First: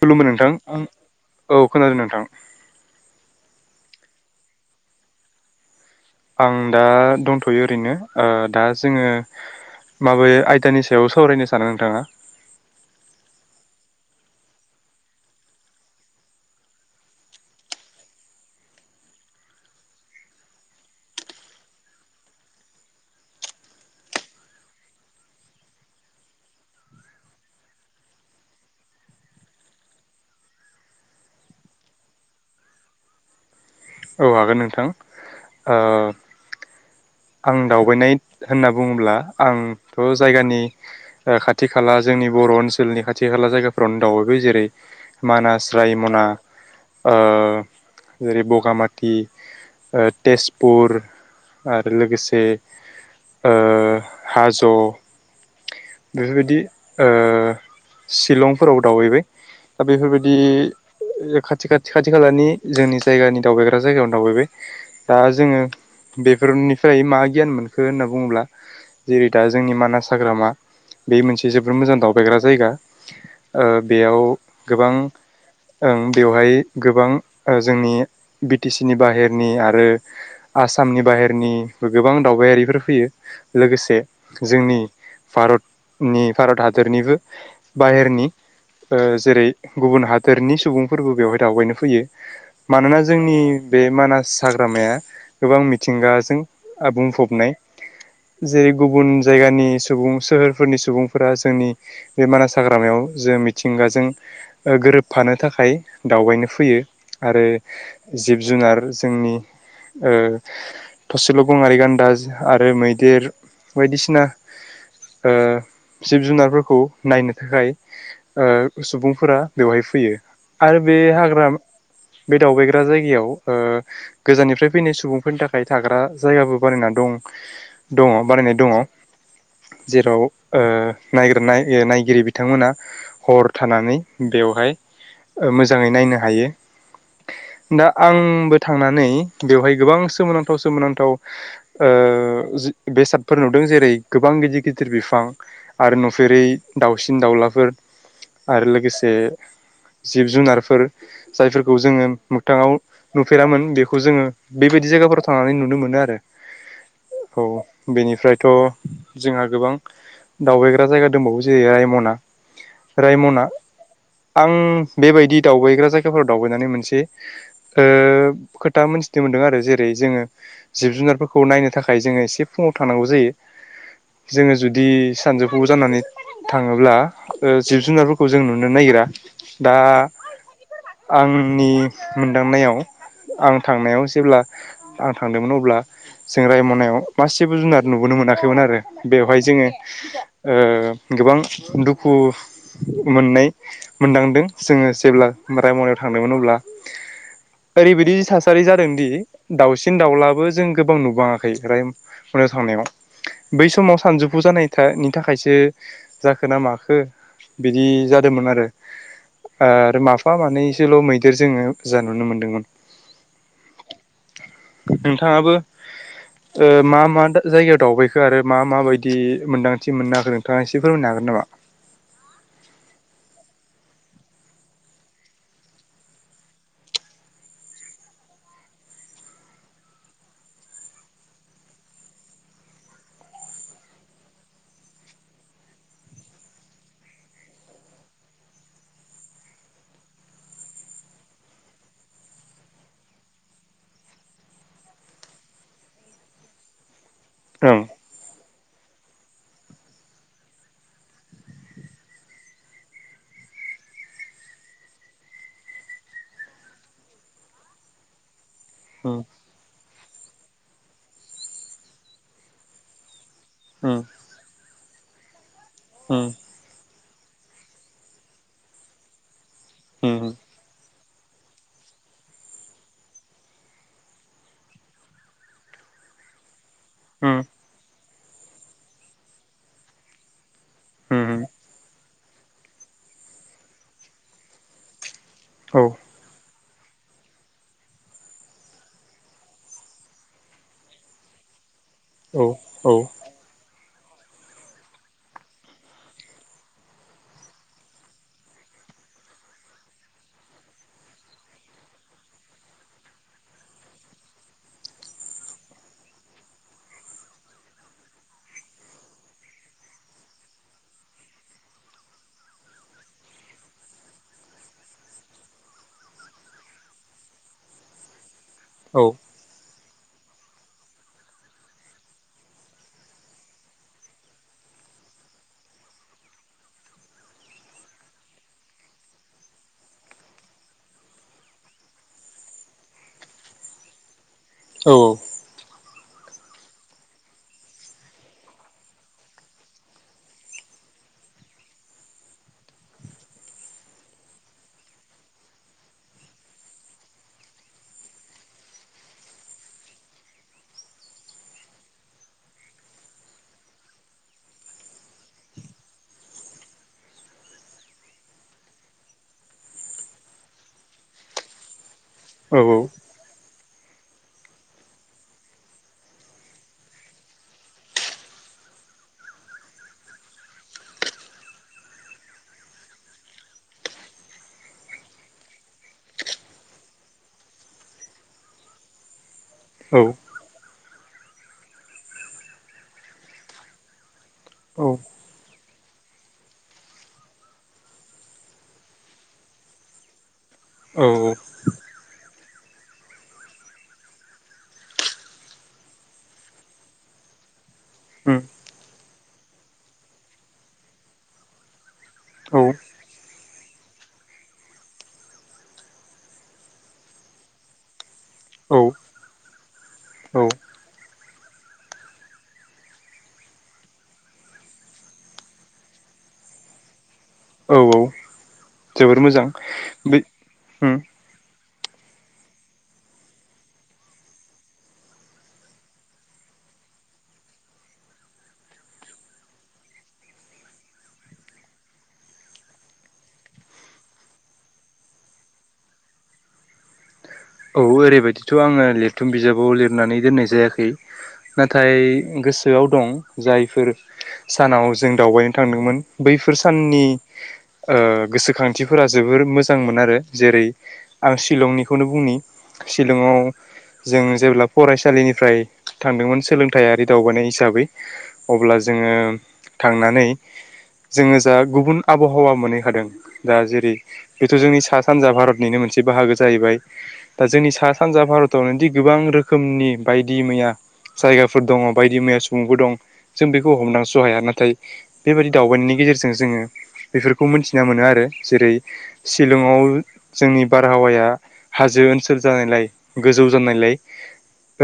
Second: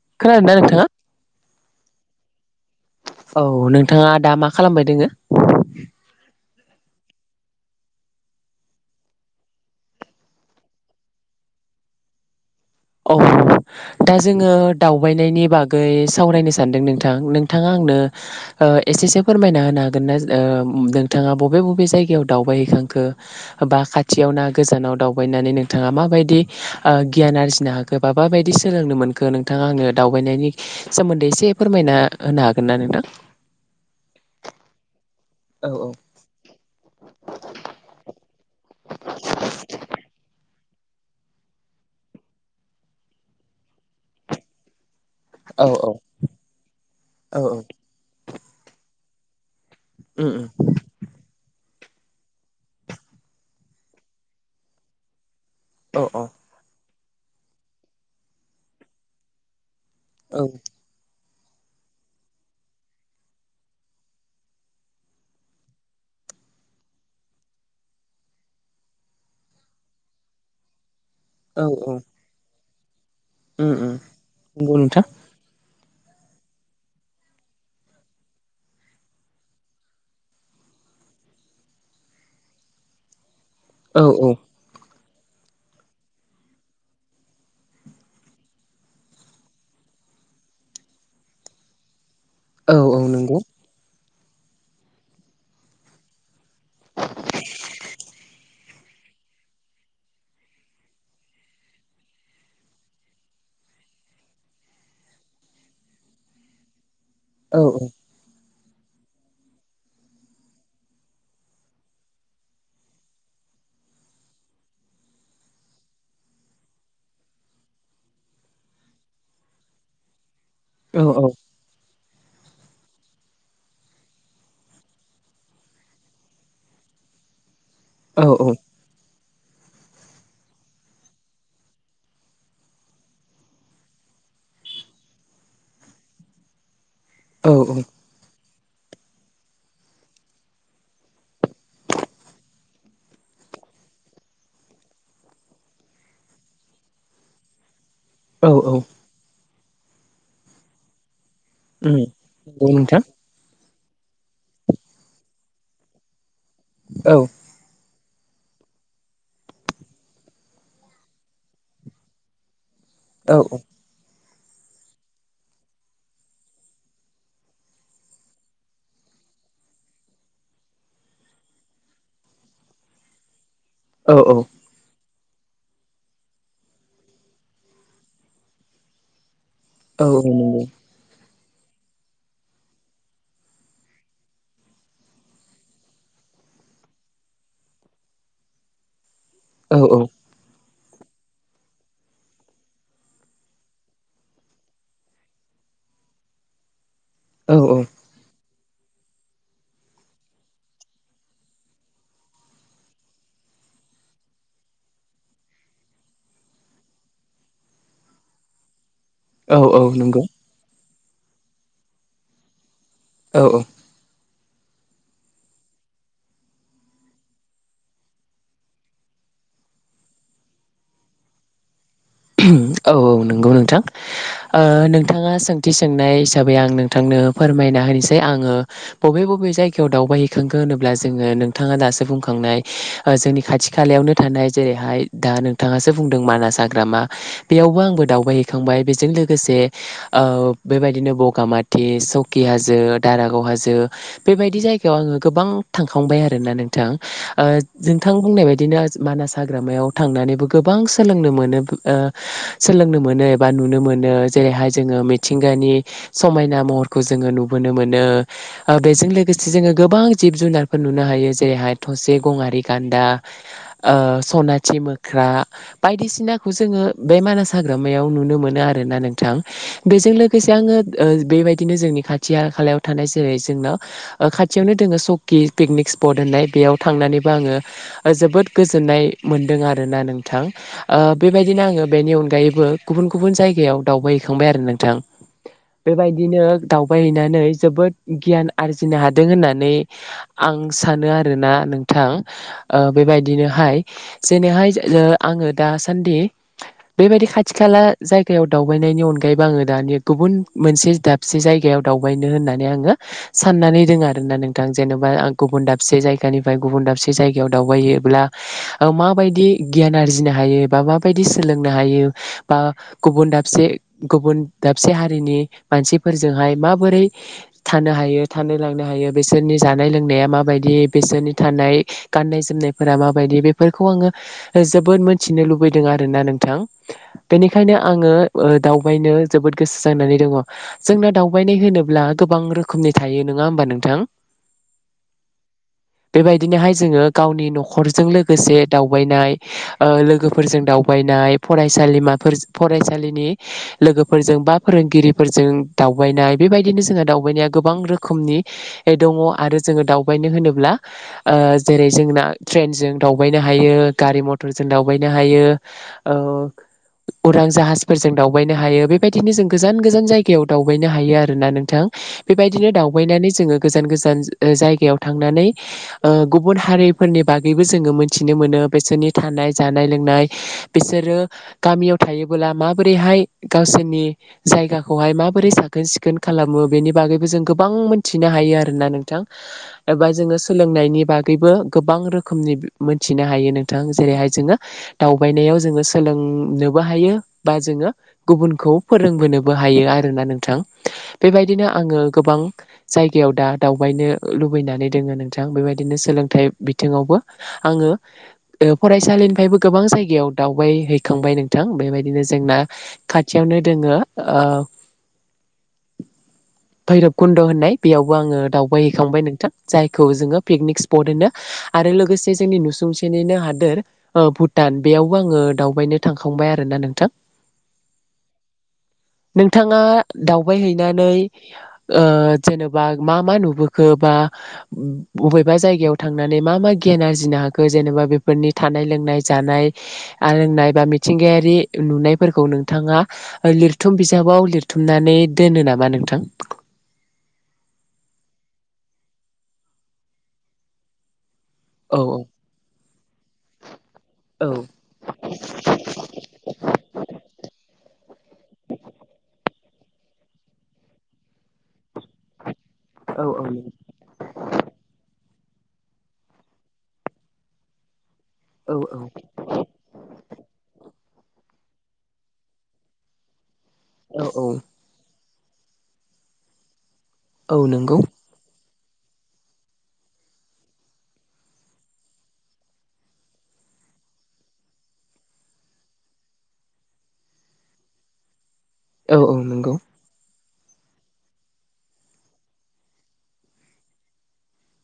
खुलुमबाय नोंथां खोनादोंना नोंथाङा औ खोनादों नोंथां। औ नोंथाङा दा मा खालामबाय दोङो? आं दा दंथ'यो ओरैनो ओ दा जोङो माबै आयदानि सायाव सावरायनो सानो नोंथाङा? औ दा जोङो दावबायनायनि बागै सावरायनो सानदों नोंथां नोंथाङा ओ एसेसो फोरमायना होनो हागोन ना ओ नोंथाङा बबे बबे जायगायाव दावबायहैखो? खो बा खाथियाव ना गोजानाव दावबायनानै नोंथाङा माबायदि गियान आरजि हाखो बा मााबायदि सोलोंनो मोनखो नोंथाङा आंनो दावबायनायनि सोमोन्दै एसे फोरमायना होनो हागोन। ना नोंथां? औ हागोन नोंथां औ ओ औ आं दावबायनाय होनना बुङोब्ला आंथ'जायगानि ओ खाथि खाला जोंनि बर' ओनसोलनि खाथि खाला जायगाफ्रावनो दावबायबाय जेरै मानास, औ रायमना ओ औ औ ओरै बगामाथि ओ उम उम तेजपुर आ लोगोसे ओ हाज' औ औ बेफोरबायदि ओ शिलंफोराव दावबायबाय दा बेफोरबायदि औ ओ खाथि खाथि खाथि खालानि जोंनि जायगानि दावबायग्रा जायगायावनो दावबायबाय दा जोङो बेफोरनि फ्राय मा गियान मोनखो होनना बुङोब्ला जेरै दा जोंनि मानास हाग्रामा बे मोनसे औ जोबोर औ मोजां दावबायग्रा जायगा ओ उम उम बेयाव नंगौ गोबां नोंथां ओं बेवहाय गोबां ओ जोंनि बि टि सि नि बाहेरनि आरो आस आसामनि बाहेरनिबो गोबां दावबायारिफोर फैयो लोगोसे औ औ जोंनि भारतनि भारत हादरनिबो बाहेरनि ओ जेरै गुबुन हादोरनि सुबुंफोरबो बेवहाय दावबायनो फैयो औ मानोना नंगौ जोंनि बे मानास हाग्रामाया गोबां मिथिंगाजों आ बुंफबनाय जेरै गुबुन जायगानि सुबुं सोहोरफोरनि सुबुंफोरा जोंनि बे मानास हाग्रामायाव जों मिथिं गाजों गोरोबफानो थाखाय दावबायनो फैयो आरो औ औ जिब जुनार जोंनि ओ थसेल' गंङारि गान्दा आरो मैदेर बायदिसिना ओ जिब जुनारफोरखौ नायनो थाखाय ओ सुबुंफोरा बेवहाय फैयो आरो बे औ हाग्रा बे दावबायग्रा जायगायाव गोजाननिफ्राय फैनाय सुबुंफोरनि थाखाय थाग्रा जायगाबो बानायना दं दङ औ बानायनाय दङ जेराव ओ नायगिर नाय नायगिरि बिथांमोना हर थानानै बेयाव बेवहाय मोजाङै नायनो हायो औ दा आंबो थांनानै बेवहाय गोबां सोमोनां थाव सोमोनांथाव बेसादफोर नुदों जेरै गोबां गिदिर गिदिर बिफां आरो नुफेरै दाउसिन दाउलाफोर औ औ आरो लोगोसे जिब जुनारफोर जायफोरखौ उम जोङो नंगौ मोगथाङाव नोंथां नुफेरामोन बेखौ जोङो बेबायदि जायगाफोराव थांनानै नुनो मोनो आरो औ बेनिफ्रायथ' जोंहा गोबां दावबायग्रा जायगा दंबावो जेरै रायमना, औ रायमना आं बेबायदि दावबायग्रा जायगाफोराव दावबायनानै मोनसे ओ खोथा मोनथिदोंमोन मोनदों आरो जेरै जोङो जिब जुनारफोरखौ नायनो थाखाय जोङो एसे फुङाव थांनांगौ जायो। औ जोङो जुदि सानजौफु जानानै थाङोब्ला ओ जिब जुनारफोरखौ जों नुनो नागिरा दा औ नंगौ आं नि मोनदांनायाव आं थांनायाव जेब्ला आं थांदोंमोन अब्ला जों रायमनायाव मासेबो जुनाद नुबोनो मोनाखैमोन आरो बेवहाय जोङो औ ओ गोबां दुखु मोननाय मोन्दांदों जोङो जेब्ला रायमनायाव थांदोंमोन अब्ला औ ओरैबायदि थासारि जादोंदि दाउसि दाउलाबो जों गोबां नुबाङाखै राय रायमनायाव थांनायाव। बै समाव सानजौफु जानायनि था नि थाखायसो जाखो ना माखो बिदि जादोंमोन आरो औ औ आरो नंगौ माफा मानैसोल' मैदेर जोङो ओजा नुनो मोनदोंमोन औ औ नोंथाङाबो ओ मा मा जायगायाव दावबायखो आरो मा माबायदि मोन्दांथि मोननो हाखो नोंथाङा एसे फोरमायनो हागोन नामा? [inaudible] औ औ नंगौ नोंथां ओ नोंथाङा सोंथि सोंनाय हिसाबै आं नोंथांनो नो फोरमायना होनोसै आङो बबे बबे जायगायाव दावबायहैखांखो होनोब्ला जोङो नोंथाङा दासो बुं बुंखांनाय ओ जोंनि खाथि खालायावनो थानाय जेरैहाय दा नोंथाङासो बुंदों मानास हाग्रामा बेयावबो आंबो दावबायहैखांबाय बेजों लोगोसे ओ बेबायदिनो बगामाथिस चौकि हाजो दारागाव हाजो बेबायदि जायगायाव आङो गोबां थांखांबाय आरोना नोंथां। ओ ओं नोंथां बुंनाय बायदिनो मानास हाग्रामायाव थांनानैबो गोबां सोलोंनो मोनो। ओ सोलोंनो मोनो एबा नुनो मोनो जेरैहाय जोङो मिथिंगानि समायना मह फोरखौ जोङो नुुबोनो मोनो ओ बेजों लोगोसे जोङो गोबां जिब जुनारफोर नुनो हायो जेरैहाय थसे गंआरि गान्दा उम उम ओ सनाथि मोख्रा बायदिसिना खौ जोङो बे मानास हाग्रामायाव नुनो मोनो आरोना नोंथां बेजों उम लोगोसे आङो ओ बे बेबायदिनो जोंनि खाथिया खालायाव थानाय जेरै जोंनाव ओ खाथियावनो दोङो सकि पिकनिक स्पट होननाय। बेयाव थांनानैबो उम आङो जोबोद गोजोन्नाय मोनदों आरोना नोंथां ओ उम बेबायदिनो आङो बेनि अनगायैबो गुबुन गुबुन जायगायाव दावबाय हैैखांबाय आरो नोंथां। उम औ बेबायदिनो दावबायहैनानै जोबोद गियान आरजिनो हादों होननानै आं सानो आरोना। नोंथां औ ओ औ बेबायदिनोहाय जैनेहाय ओ आङो दा सानदि बेबायदि खाथि खाला जायगायाव दावबायनायनि अनगायैबो आङो दानि गुबुन मोनसि दाबसे जायगायाव दावबायनो होननानै आङो साननानै दोङो आरो ना नोंथां जेन'बा आं गुबुन दाब से जायगानिफ्राय गुबुन दाबसे जायगायाव दावबायहैयोब्ला ओ माबायदि गियान आरजिनो हायो। बा माबायदि सोलोंनो हायो बा गुबन दाबसे गुबुन दाबसे हारिनि मानसिफोरजोंहाय माबोरै थानो हायो थानो लांनो औ हायो बेसोरनि जानाय लोंनाया मा बायदि बिसोरनि थानाय गाननाय जोमनाय फोरा माबायदि बेफोरखौ आङो जोबोद मोनथिनो लुुब बैदों आरोना नोंथां बेनिखायनो आङो ओ दावबायनो जोबोद गोसो जानानै दङ। जोंना दावबायनाय होनोब्ला गोबां रोखोमनि थायो नङा होमबा नोंथां। औ। बेबायदिनोहाय जोङो गावनि न'खरजों लोगोसे दावबायनाय ओ लोगोफ फोरजों दावबायनाय फरायसालिमाफोर फरायसालिनि लोगोफोरजों बा फोरोंगिरिफोरज जों दावबायनाय बेबायदिनो जोंहा दावबायनाया गोबां रोखोमनि दङ आरो जोङो दावबायनो होनोब्ला ओ जेरै जोंना ट्रेन जों दावबायनो हायो गारि मथरजों दावबाय नो हायो औ उरां जाहाजफोरजों दावबायनो हायो बेबायदिनो जों गोजान गोजान जायगायाव दावबायनो हायो आरोना नोंथां। बेबायदिनो दावबायनानै जोङो गोजान गोजान ओ जायगायाव थांनानै ओ गुबुन हारिफोरनि बागैबो जोङो मोनथिनो मोनो। ओ बैसोरनि थानाय जानाय लोंनाय बिसोरो गामियाव थायोबोला माबोरैहाय गावसोरनि जायगाखौहाय माबोरै साखोन सिखोन खालामो बेनि बागैबो जों गोबां मोनथिनो हायो आरोना नोंथां एबा औ जोङो सोलोंनायनि बागैबो गोबां रोखोमनि मोनथिनो हायो नोंथां जेरैहाय जोङो औ दावबायनायाव जोङो सोलोंनोबो हायो बा जोङो गुबुनखौ फोरोंबो नोबो हायो आरोना नोंथां औ बेबायदिनो आङो गोबां जायगायाव दा दावबायनो लुबैनानै दोङो नोंथां बेबायदिनो सोलोंथाइ बिथिङावबो आङो उम ओ फराय सालिनिफायबो गोबां जायगायाव दावबाय हैखांबाय नोंथां बेबायदिनो औ जोंना खाथियावनो दोङो औ। भैरब कुन्द' होननाय बेयावबो आङो औ दावबायहैखांबाय नोंथां जायखौ जोङो औ पिकनिक स्पट होनो आरो लोगोसे जोंनि नुसुंसेनिनो हादोर ओ भुटान बेयावबो आङो दावबायनो थांखांबाय आरो ना नोंथां औ जोबोर मोजां नोंथाङा बे दावबाय उम हैैनानै ओ जेनेबा मा मा नुबोखो बा बबेबा जायगायाव थांनानै मा मा गि यान आरजिनो हाखो जेनेबा बेफोरनि थानाय लोंनाय जानाय आरो नायबा मिथिंगायारि नुनायफोरखौ नोंथाङा लिरथुम बिजाबाव लिरथुमनानै दोनो नामा नोंथां? औ ओरैबायदिथ' आङो लिरथुम बिजाबाव लिरनानै दोननाय जायाखै औ नाथाय गोसोआव दं जायफोर औ सानाव जों दावबायनो थांदोंमोन बैफोर साननि ओ गोसोखांथिफोरा जोबोर मो जां मोन आरो जेरै आं शिलंनिखौनो बुंनि शिलंआव औ जों जेब्ला फरायसालिनि फ्राय थांदोंमोन सोलोंथाइयारि दावबायानाय हिसाबै अब्ला औ औ जोङो थांनानै जोङो जा गुबुन आबहावा मोनैखादों दा जेरै औ औ बेथ' जोंनि सा सानजा भारत निनो मोनसे बाहागो जाहैबाय दा औ जोंनि सा नंगौ सानजा भारत यावनोदि गोबां रोखोमनि बायदि मैया जायगाफोर दङ बायदि मैया सुबुंफोर दं जों बेखौ हमदांसहाया नाथाय बेबायदि दावबायनायनि गेजेरजों जोङो बेफोरखौ मोनथिना मोनो आरो जेरै औ औ नंगौ शिलंआव जोंनि बारहावाया हाजो ओनसोल जानायलाय गोजौ जानायलाय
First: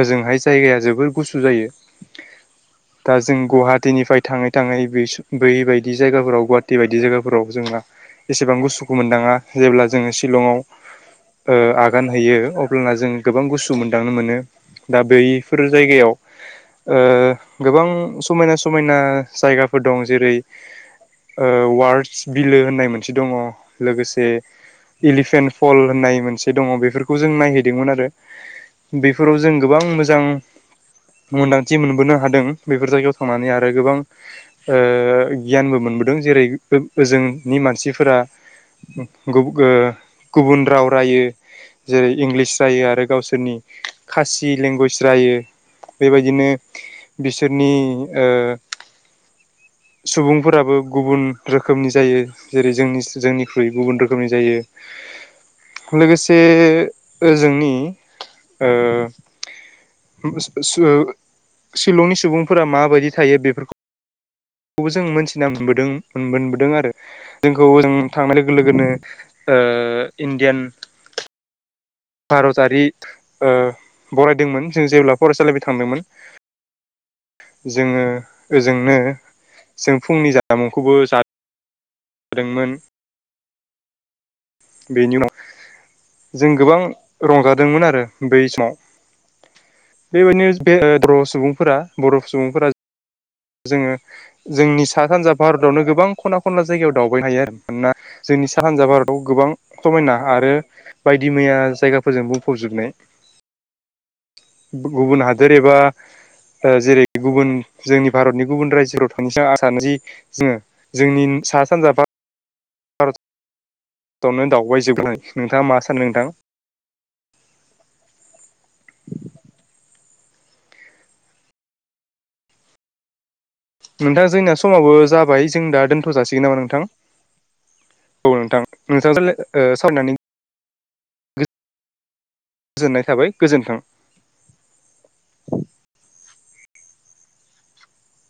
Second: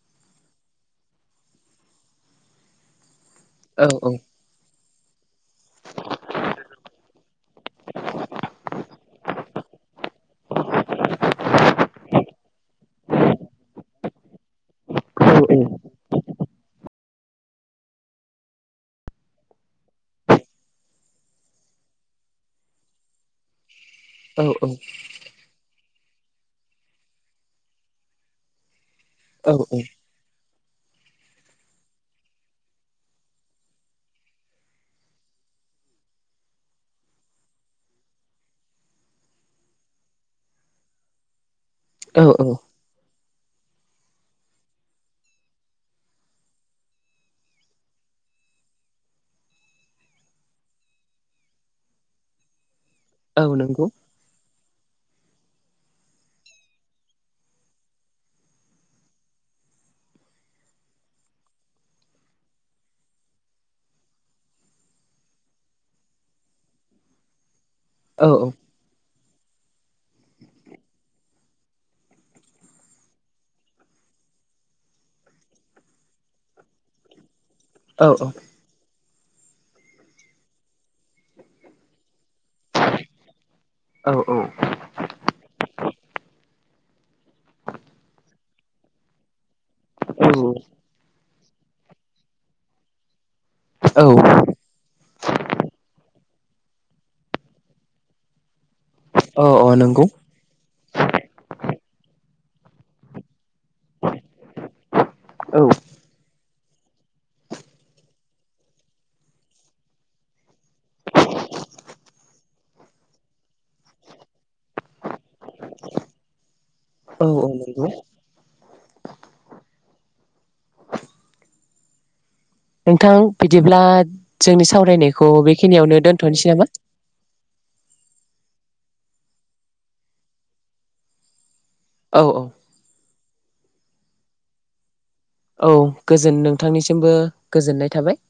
ओजोंहाय जायगाया जोबोर गुसु जायो दा जों औ औ गुवाहाटिनिफ्राय थाङै थाङै बे बै बायदि जायगाफोराव गुवाहाटि बायदि जायगाफोराव जोंना एसेबां गुसुखौ मोनदाङा जेब्ला जोङो शिलंआव ओ आगान होयोयो अब्लाना जों गोबां गुसु मोन्दांनो मोनो दा औ औ बैफोर जायगायाव ओ गोबां समायना समायना जायगाफोर दं जेरै ओ वार्डस बिलो होननाय मोनसे दङ लोगोसे इलिफेन्ट फल होननाय मोनसे दङ बेफोर खौ जों नायहैदोंमोन आरो बेफोराव जों गोबां मोजां मोन्दांथि मोनबोनो हादों बेफोर जायगायाव थांनानै आरो गोबां ओ गियानबो मोन बोदों जेरै ओजोंनि मानसिफोरा गु ओ गुबुन राव रायो जेरै औ इंलिस रायो आरो गावसोर सोरनि खासि लेंगुवेज रायो। बेबायदिनो बिसोरनि ओ सुबुंफोराबो गुबुन रोखोमनि जायो जेरै जोंनि औ जोंनिख्रुइ नंगौ गुबुन रोखोमनि जायो लोगोसे ओजोंनि ओ [unintelligible] शिलंनि सुबुंफोरा माबायदि थायो बेफोरखौ बेखौबो जों मोनथिना मोनबोदों मोनबोदों आरो जों खौ जों औ थांनाय लोगो लोगोनो ओ इण्डियान भारतारि ओ बरायदोंमोन जों जेब्ला फरायसालिनिफाय थांदोंमोन [inaudible] जोङो औ ओजोंनो जों फुंनि जामामुंखौबो जादोंमोन औ औ। बेनि उनाव जों गोबां रंजादोंमोन आरो बै समाव। बेबायदिनो बे बर' सुबुंफोरा बर' सुबुंफोरा जोङो जोंनि सा सानज भारतावनो गोबां खना खनला जायगायाव दावबाय हायो आरो मानोना जोंनि सा सानजा भारत। याव औ गोबां औ नंगौ समायना आरो। बायदि मैया जायगाफोरजों बुंफबजोबनाय गुबुन हादोर एबा ओ जेरै गुबुन जोंनि भारतनि गुबुन रायजोफोराव थांनिस आं सानो जि जोङो जोंनि सा सानजा बा आवनो दावबाय जोबनाय नोंथाङा मा सानो नोंथां। [inaudible] नोंथां बिदिब्ला नोंथां जोंना जोंनि समाबो सावरायनायखौ जाबाय जों दा बेखिनियावनो दोनथ' जासिगोन दोन्थ'नोसै नामा? नोंथां? औ नोंथां नोंथांजों ओ सावनानै गो औ औ जोननाय थाबाय, गोजोन्थों औ गोजोन नोंथांनिसिमबो गोजोननाय थाबाय।